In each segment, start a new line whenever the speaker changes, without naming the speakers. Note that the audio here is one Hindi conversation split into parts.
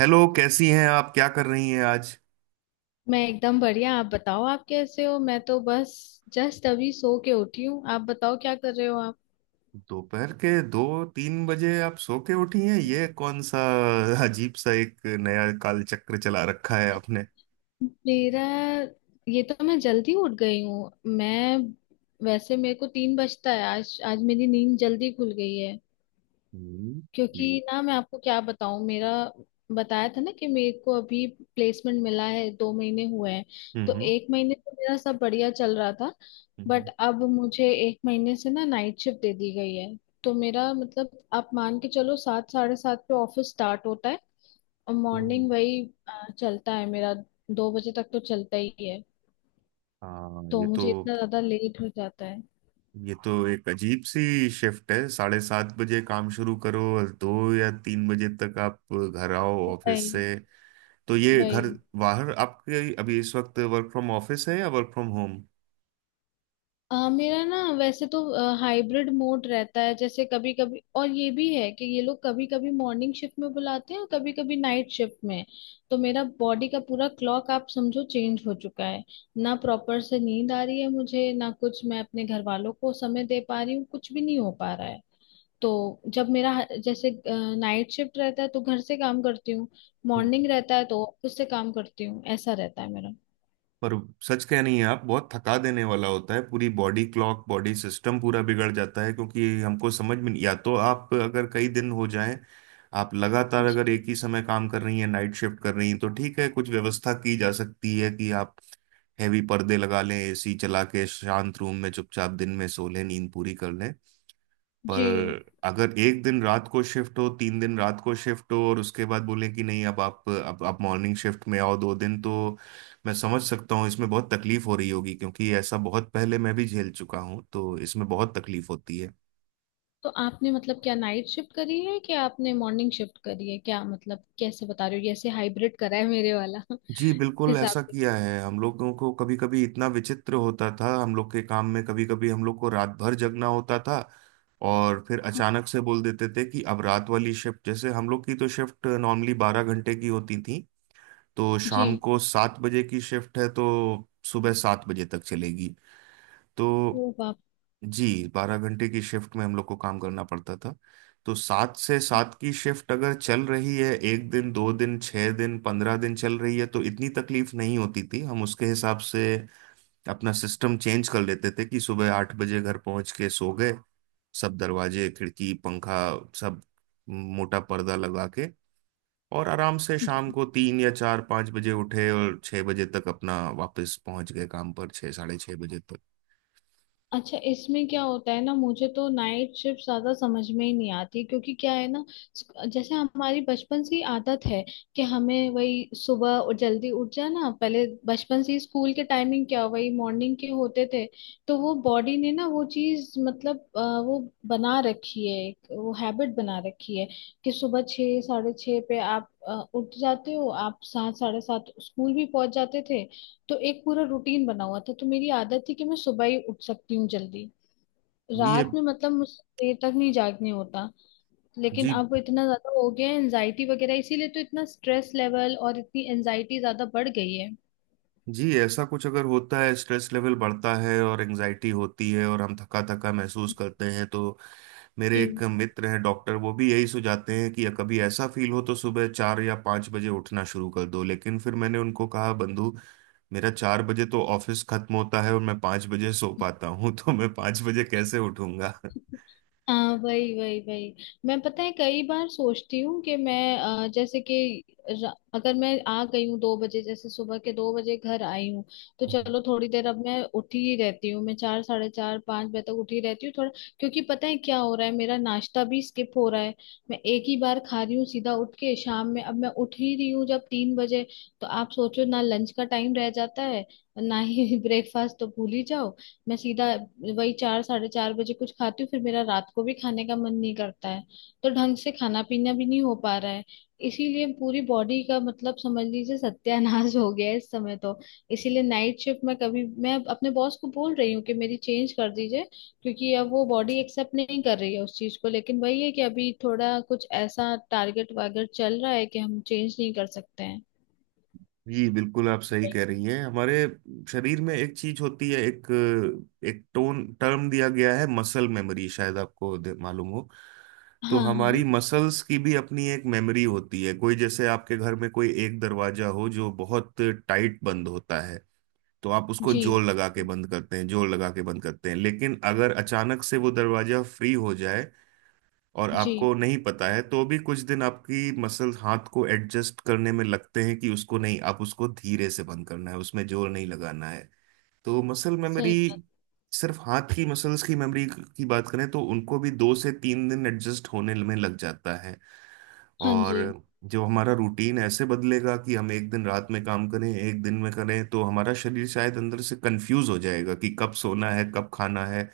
हेलो, कैसी हैं आप? क्या कर रही हैं आज
मैं एकदम बढ़िया। आप बताओ आप कैसे हो? मैं तो बस जस्ट अभी सो के उठी हूँ। आप बताओ क्या कर रहे हो आप?
दोपहर के 2-3 बजे आप सो के उठी हैं? ये कौन सा अजीब सा एक नया कालचक्र चला रखा है आपने।
मेरा ये तो मैं जल्दी उठ गई हूँ। मैं वैसे मेरे को 3 बजता है। आज आज मेरी नींद जल्दी खुल गई है।
हम्म। ये-
क्योंकि ना मैं आपको क्या बताऊं, मेरा बताया था ना कि मेरे को अभी प्लेसमेंट मिला है, 2 महीने हुए हैं। तो
हम्म।
एक महीने तो मेरा सब बढ़िया चल रहा था। बट
हम्म।
अब मुझे एक महीने से ना नाइट शिफ्ट दे दी गई है। तो मेरा मतलब आप मान के चलो सात साढ़े सात पे ऑफिस स्टार्ट होता है। और
ओ।
मॉर्निंग वही चलता है मेरा। 2 बजे तक तो चलता ही है।
हाँ,
तो
ये
मुझे
तो
इतना ज्यादा लेट हो जाता है।
ये तो एक अजीब सी शिफ्ट है, 7:30 बजे काम शुरू करो और 2 या 3 बजे तक आप घर आओ ऑफिस
वही
से। तो ये घर
वही।
बाहर आपके अभी इस वक्त वर्क फ्रॉम ऑफिस है या वर्क फ्रॉम होम?
मेरा ना वैसे तो हाइब्रिड मोड रहता है, जैसे कभी कभी। और ये भी है कि ये लोग कभी कभी मॉर्निंग शिफ्ट में बुलाते हैं और कभी कभी नाइट शिफ्ट में। तो मेरा बॉडी का पूरा क्लॉक आप समझो चेंज हो चुका है। ना प्रॉपर से नींद आ रही है मुझे, ना कुछ मैं अपने घर वालों को समय दे पा रही हूँ, कुछ भी नहीं हो पा रहा है। तो जब मेरा जैसे नाइट शिफ्ट रहता है तो घर से काम करती हूँ। मॉर्निंग रहता है तो ऑफिस से काम करती हूँ, ऐसा रहता है मेरा।
पर सच कह नहीं है आप, बहुत थका देने वाला होता है, पूरी बॉडी क्लॉक बॉडी सिस्टम पूरा बिगड़ जाता है, क्योंकि हमको समझ में नहीं। या तो आप अगर कई दिन हो जाए, आप लगातार अगर
जी
एक ही समय काम कर रही हैं, नाइट शिफ्ट कर रही हैं तो ठीक है, कुछ व्यवस्था की जा सकती है कि आप हैवी पर्दे लगा लें, एसी चला के शांत रूम में चुपचाप दिन में सो लें, नींद पूरी कर लें। पर
जी।
अगर एक दिन रात को शिफ्ट हो, तीन दिन रात को शिफ्ट हो, और उसके बाद बोले कि नहीं, अब आप मॉर्निंग शिफ्ट में आओ दो दिन, तो मैं समझ सकता हूँ इसमें बहुत तकलीफ हो रही होगी, क्योंकि ऐसा बहुत पहले मैं भी झेल चुका हूँ, तो इसमें बहुत तकलीफ होती है।
तो आपने मतलब क्या नाइट शिफ्ट करी है कि आपने मॉर्निंग शिफ्ट करी है? क्या मतलब कैसे बता रहे हो? जैसे हाइब्रिड करा है मेरे वाला
जी बिल्कुल
हिसाब
ऐसा
के साथ।
किया है। हम लोगों को कभी कभी इतना विचित्र होता था, हम लोग के काम में कभी कभी हम लोग को रात भर जगना होता था, और फिर अचानक से बोल देते थे कि अब रात वाली शिफ्ट, जैसे हम लोग की तो शिफ्ट नॉर्मली 12 घंटे की होती थी। तो
जी।
शाम को 7 बजे की शिफ्ट है तो सुबह 7 बजे तक चलेगी। तो
ओ।
जी, 12 घंटे की शिफ्ट में हम लोग को काम करना पड़ता था। तो सात से
बाप।
सात की शिफ्ट अगर चल रही है, एक दिन, दो दिन, 6 दिन, 15 दिन चल रही है तो इतनी तकलीफ नहीं होती थी। हम उसके हिसाब से अपना सिस्टम चेंज कर लेते थे कि सुबह 8 बजे घर पहुंच के सो गए, सब दरवाजे खिड़की पंखा, सब मोटा पर्दा लगा के, और आराम से शाम को 3 या 4-5 बजे उठे और 6 बजे तक अपना वापस पहुंच गए काम पर, 6-6:30 बजे तक।
अच्छा इसमें क्या होता है ना, मुझे तो नाइट शिफ्ट ज्यादा समझ में ही नहीं आती क्योंकि क्या है ना, जैसे हमारी बचपन से ही आदत है कि हमें वही सुबह और जल्दी उठ जाना। पहले बचपन से ही स्कूल के टाइमिंग क्या वही मॉर्निंग के होते थे। तो वो बॉडी ने ना वो चीज मतलब वो बना रखी है, एक वो हैबिट बना रखी है कि सुबह छः साढ़े छः पे आप उठ जाते हो, आप सात साढ़े सात स्कूल भी पहुंच जाते थे। तो एक पूरा रूटीन बना हुआ था, तो मेरी आदत थी कि मैं सुबह ही उठ सकती हूँ जल्दी।
जी। ये
रात में मतलब मुझसे देर तक नहीं जागने होता। लेकिन
जी,
अब इतना ज्यादा हो गया है एनजाइटी वगैरह, इसीलिए तो इतना स्ट्रेस लेवल और इतनी एनजाइटी ज्यादा बढ़ गई है।
जी, ऐसा कुछ अगर होता है, स्ट्रेस लेवल बढ़ता है और एंजाइटी होती है और हम थका थका महसूस करते हैं, तो मेरे एक
जी।
मित्र हैं डॉक्टर, वो भी यही सुझाते हैं कि कभी ऐसा फील हो तो सुबह 4 या 5 बजे उठना शुरू कर दो। लेकिन फिर मैंने उनको कहा बंधु, मेरा 4 बजे तो ऑफिस खत्म होता है और मैं 5 बजे सो पाता हूँ, तो मैं 5 बजे कैसे उठूंगा?
हाँ वही वही वही। मैं पता है कई बार सोचती हूँ कि मैं जैसे कि अगर मैं आ गई हूँ 2 बजे, जैसे सुबह के 2 बजे घर आई हूँ, तो चलो थोड़ी देर अब मैं उठी ही रहती हूँ। मैं चार साढ़े चार पाँच बजे तक उठी रहती हूँ थोड़ा। क्योंकि पता है क्या हो रहा है, मेरा नाश्ता भी स्किप हो रहा है। मैं एक ही बार खा रही हूँ सीधा उठ के शाम में। अब मैं उठ ही रही हूँ जब 3 बजे। तो आप सोचो ना लंच का टाइम रह जाता है, ना ही ब्रेकफास्ट, तो भूल ही जाओ। मैं सीधा वही चार साढ़े चार बजे कुछ खाती हूँ, फिर मेरा रात को भी खाने का मन नहीं करता है। तो ढंग से खाना पीना भी नहीं हो पा रहा है। इसीलिए पूरी बॉडी का मतलब समझ लीजिए सत्यानाश हो गया है इस समय तो। इसीलिए नाइट शिफ्ट में कभी मैं अपने बॉस को बोल रही हूँ कि मेरी चेंज कर दीजिए। क्योंकि अब वो बॉडी एक्सेप्ट नहीं कर रही है उस चीज को, लेकिन वही है कि अभी थोड़ा कुछ ऐसा टारगेट वागेट चल रहा है कि हम चेंज नहीं कर सकते हैं।
जी बिल्कुल, आप सही कह रही हैं। हमारे शरीर में एक चीज होती है, एक एक टोन टर्म दिया गया है मसल मेमोरी, शायद आपको मालूम हो।
हाँ
तो
हाँ।
हमारी मसल्स की भी अपनी एक मेमोरी होती है। कोई जैसे आपके घर में कोई एक दरवाजा हो जो बहुत टाइट बंद होता है, तो आप उसको
जी
जोर लगा के बंद करते हैं, जोर लगा के बंद करते हैं, लेकिन अगर अचानक से वो दरवाजा फ्री हो जाए और
जी
आपको नहीं पता है, तो भी कुछ दिन आपकी मसल हाथ को एडजस्ट करने में लगते हैं, कि उसको नहीं, आप उसको धीरे से बंद करना है, उसमें जोर नहीं लगाना है। तो मसल मेमोरी,
सही बात।
सिर्फ हाथ की मसल्स की मेमोरी की बात करें तो उनको भी 2 से 3 दिन एडजस्ट होने में लग जाता है।
हाँ
और
जी।
जो हमारा रूटीन ऐसे बदलेगा कि हम एक दिन रात में काम करें एक दिन में करें, तो हमारा शरीर शायद अंदर से कंफ्यूज हो जाएगा कि कब सोना है कब खाना है।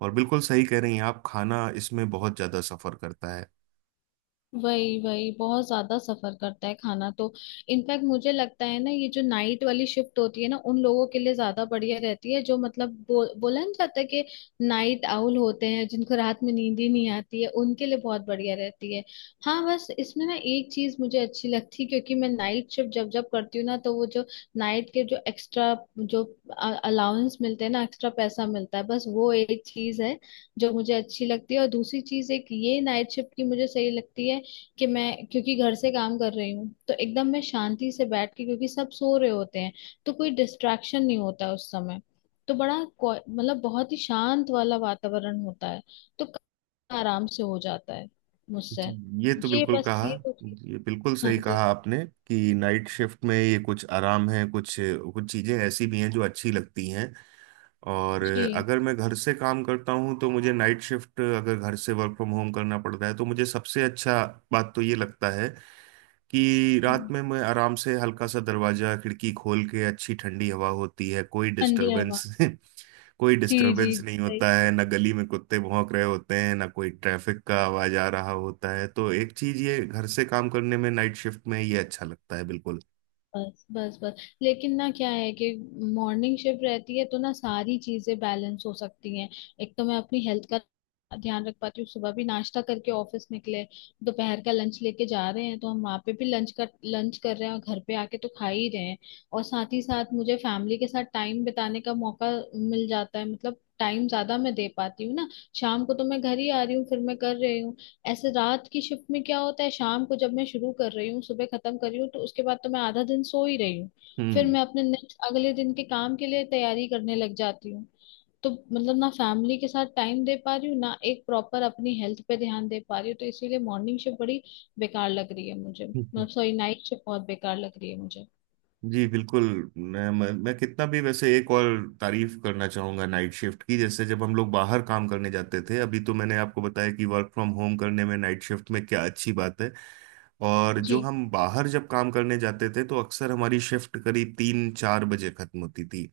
और बिल्कुल सही कह रही हैं आप, खाना इसमें बहुत ज्यादा सफर करता है।
वही वही बहुत ज्यादा सफर करता है खाना तो। इनफैक्ट मुझे लगता है ना, ये जो नाइट वाली शिफ्ट होती है ना, उन लोगों के लिए ज्यादा बढ़िया रहती है जो मतलब बोला नहीं जाता है कि नाइट आउल होते हैं, जिनको रात में नींद ही नहीं आती है, उनके लिए बहुत बढ़िया रहती है। हाँ बस इसमें ना एक चीज मुझे अच्छी लगती है, क्योंकि मैं नाइट शिफ्ट जब जब करती हूँ ना, तो वो जो नाइट के जो एक्स्ट्रा जो अलाउंस मिलते हैं ना, एक्स्ट्रा पैसा मिलता है, बस वो एक चीज है जो मुझे अच्छी लगती है। और दूसरी चीज एक ये नाइट शिफ्ट की मुझे सही लगती है कि मैं क्योंकि घर से काम कर रही हूँ तो एकदम मैं शांति से बैठ के, क्योंकि सब सो रहे होते हैं, तो कोई डिस्ट्रैक्शन नहीं होता उस समय। तो बड़ा मतलब बहुत ही शांत वाला वातावरण होता है, तो काम आराम से हो जाता है मुझसे।
जी, ये तो
ये
बिल्कुल
बस
कहा,
ये तो चीज़-।
ये बिल्कुल
हाँ
सही
जी।
कहा आपने, कि नाइट शिफ्ट में ये कुछ आराम है, कुछ कुछ चीज़ें ऐसी भी हैं जो अच्छी लगती हैं। और
जी।
अगर मैं घर से काम करता हूँ तो मुझे नाइट शिफ्ट, अगर घर से वर्क फ्रॉम होम करना पड़ता है तो मुझे सबसे अच्छा बात तो ये लगता है कि रात
हम्म।
में मैं आराम से हल्का सा दरवाज़ा खिड़की खोल के, अच्छी ठंडी हवा होती है, कोई
ठंडी हवा।
डिस्टरबेंस कोई
जी जी
डिस्टरबेंस नहीं
सही।
होता है, ना गली में कुत्ते भौंक रहे होते हैं, ना कोई ट्रैफिक का आवाज आ रहा होता है, तो एक चीज ये घर से काम करने में नाइट शिफ्ट में ये अच्छा लगता है बिल्कुल।
बस बस बस, लेकिन ना क्या है कि मॉर्निंग शिफ्ट रहती है तो ना सारी चीजें बैलेंस हो सकती हैं। एक तो मैं अपनी हेल्थ का ध्यान रख पाती हूँ, सुबह भी नाश्ता करके ऑफिस निकले, दोपहर का लंच लेके जा रहे हैं तो हम वहाँ पे भी लंच कर रहे हैं, और घर पे आके तो खा ही रहे हैं। और साथ ही साथ मुझे फैमिली के साथ टाइम बिताने का मौका मिल जाता है, मतलब टाइम ज्यादा मैं दे पाती हूँ ना। शाम को तो मैं घर ही आ रही हूँ, फिर मैं कर रही हूँ। ऐसे रात की शिफ्ट में क्या होता है, शाम को जब मैं शुरू कर रही हूँ, सुबह खत्म कर रही हूँ, तो उसके बाद तो मैं आधा दिन सो ही रही हूँ। फिर
हम्म।
मैं अपने नेक्स्ट अगले दिन के काम के लिए तैयारी करने लग जाती हूँ। तो मतलब ना फैमिली के साथ टाइम दे पा रही हूँ, ना एक प्रॉपर अपनी हेल्थ पे ध्यान दे पा रही हूँ, तो इसीलिए मॉर्निंग शिफ्ट बड़ी बेकार लग रही है मुझे, मतलब सॉरी नाइट शिफ्ट बहुत बेकार लग रही है मुझे।
जी बिल्कुल। मैं कितना भी वैसे एक और तारीफ करना चाहूंगा नाइट शिफ्ट की। जैसे जब हम लोग बाहर काम करने जाते थे, अभी तो मैंने आपको बताया कि वर्क फ्रॉम होम करने में नाइट शिफ्ट में क्या अच्छी बात है, और जो
जी।
हम बाहर जब काम करने जाते थे तो अक्सर हमारी शिफ्ट करीब 3-4 बजे खत्म होती थी।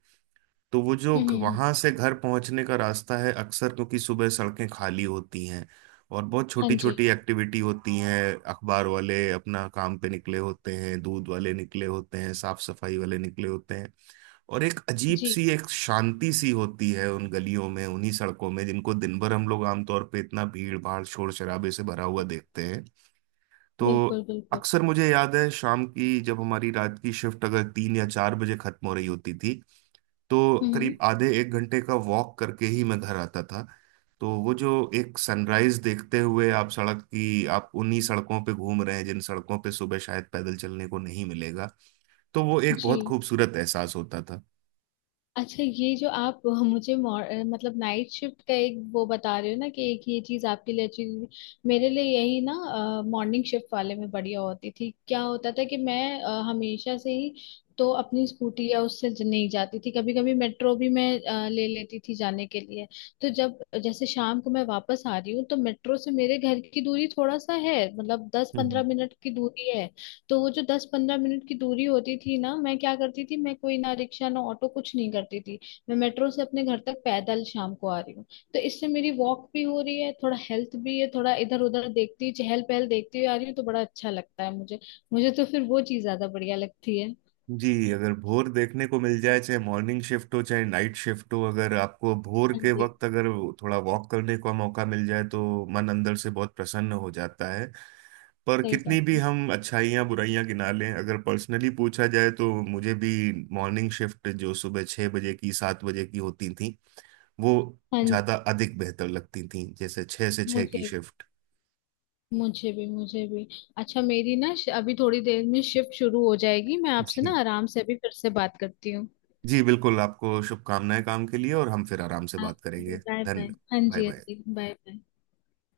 तो वो जो
हम्म हम्म हम्म।
वहां से घर पहुंचने का रास्ता है, अक्सर क्योंकि सुबह सड़कें खाली होती हैं और बहुत
हाँ
छोटी
जी।
छोटी एक्टिविटी होती हैं, अखबार वाले अपना काम पे निकले होते हैं, दूध वाले निकले होते हैं, साफ सफाई वाले निकले होते हैं, और एक अजीब
जी
सी एक शांति सी होती है उन गलियों में, उन्हीं सड़कों में जिनको दिन भर हम लोग आमतौर पे इतना भीड़ भाड़ शोर शराबे से भरा हुआ देखते हैं। तो
बिल्कुल बिल्कुल।
अक्सर मुझे याद है शाम की, जब हमारी रात की शिफ्ट अगर 3 या 4 बजे खत्म हो रही होती थी तो
हम्म।
करीब आधे एक घंटे का वॉक करके ही मैं घर आता था। तो वो जो एक सनराइज देखते हुए आप सड़क की, आप उन्हीं सड़कों पे घूम रहे हैं जिन सड़कों पे सुबह शायद पैदल चलने को नहीं मिलेगा, तो वो एक
जी।
बहुत खूबसूरत एहसास होता था।
अच्छा ये जो आप मुझे मतलब नाइट शिफ्ट का एक वो बता रहे हो ना कि एक ये चीज आपके लिए अच्छी थी। मेरे लिए यही ना मॉर्निंग शिफ्ट वाले में बढ़िया होती थी। क्या होता था कि मैं हमेशा से ही तो अपनी स्कूटी या उससे नहीं जाती थी। कभी कभी मेट्रो भी मैं ले लेती थी जाने के लिए। तो जब जैसे शाम को मैं वापस आ रही हूँ तो मेट्रो से मेरे घर की दूरी थोड़ा सा है, मतलब दस
हम्म।
पंद्रह मिनट की दूरी है। तो वो जो 10-15 मिनट की दूरी होती थी ना, मैं क्या करती थी, मैं कोई ना रिक्शा ना ऑटो कुछ नहीं करती थी। मैं मेट्रो से अपने घर तक पैदल शाम को आ रही हूँ। तो इससे मेरी वॉक भी हो रही है, थोड़ा हेल्थ भी है, थोड़ा इधर उधर देखती चहल पहल देखती हुई आ रही हूँ, तो बड़ा अच्छा लगता है मुझे। मुझे तो फिर वो चीज ज्यादा बढ़िया लगती है।
जी, अगर भोर देखने को मिल जाए, चाहे मॉर्निंग शिफ्ट हो चाहे नाइट शिफ्ट हो, अगर आपको भोर
हाँ
के
जी
वक्त अगर थोड़ा वॉक करने का मौका मिल जाए तो मन अंदर से बहुत प्रसन्न हो जाता है। पर
सही बात
कितनी भी
है।
हम अच्छाइयाँ बुराइयाँ गिना लें अगर पर्सनली पूछा जाए तो मुझे भी मॉर्निंग शिफ्ट जो सुबह 6 बजे की 7 बजे की होती थी, वो
हाँ जी।
ज़्यादा अधिक बेहतर लगती थी, जैसे 6 से 6 की
मुझे
शिफ्ट।
मुझे भी मुझे भी। अच्छा मेरी ना अभी थोड़ी देर में शिफ्ट शुरू हो जाएगी, मैं आपसे
जी।
ना आराम से अभी फिर से बात करती हूँ।
जी बिल्कुल, आपको शुभकामनाएं काम के लिए, और हम फिर आराम से
आप
बात करेंगे।
भी बाय बाय।
धन्यवाद।
हाँ
बाय
जी हाँ
बाय।
जी बाय बाय।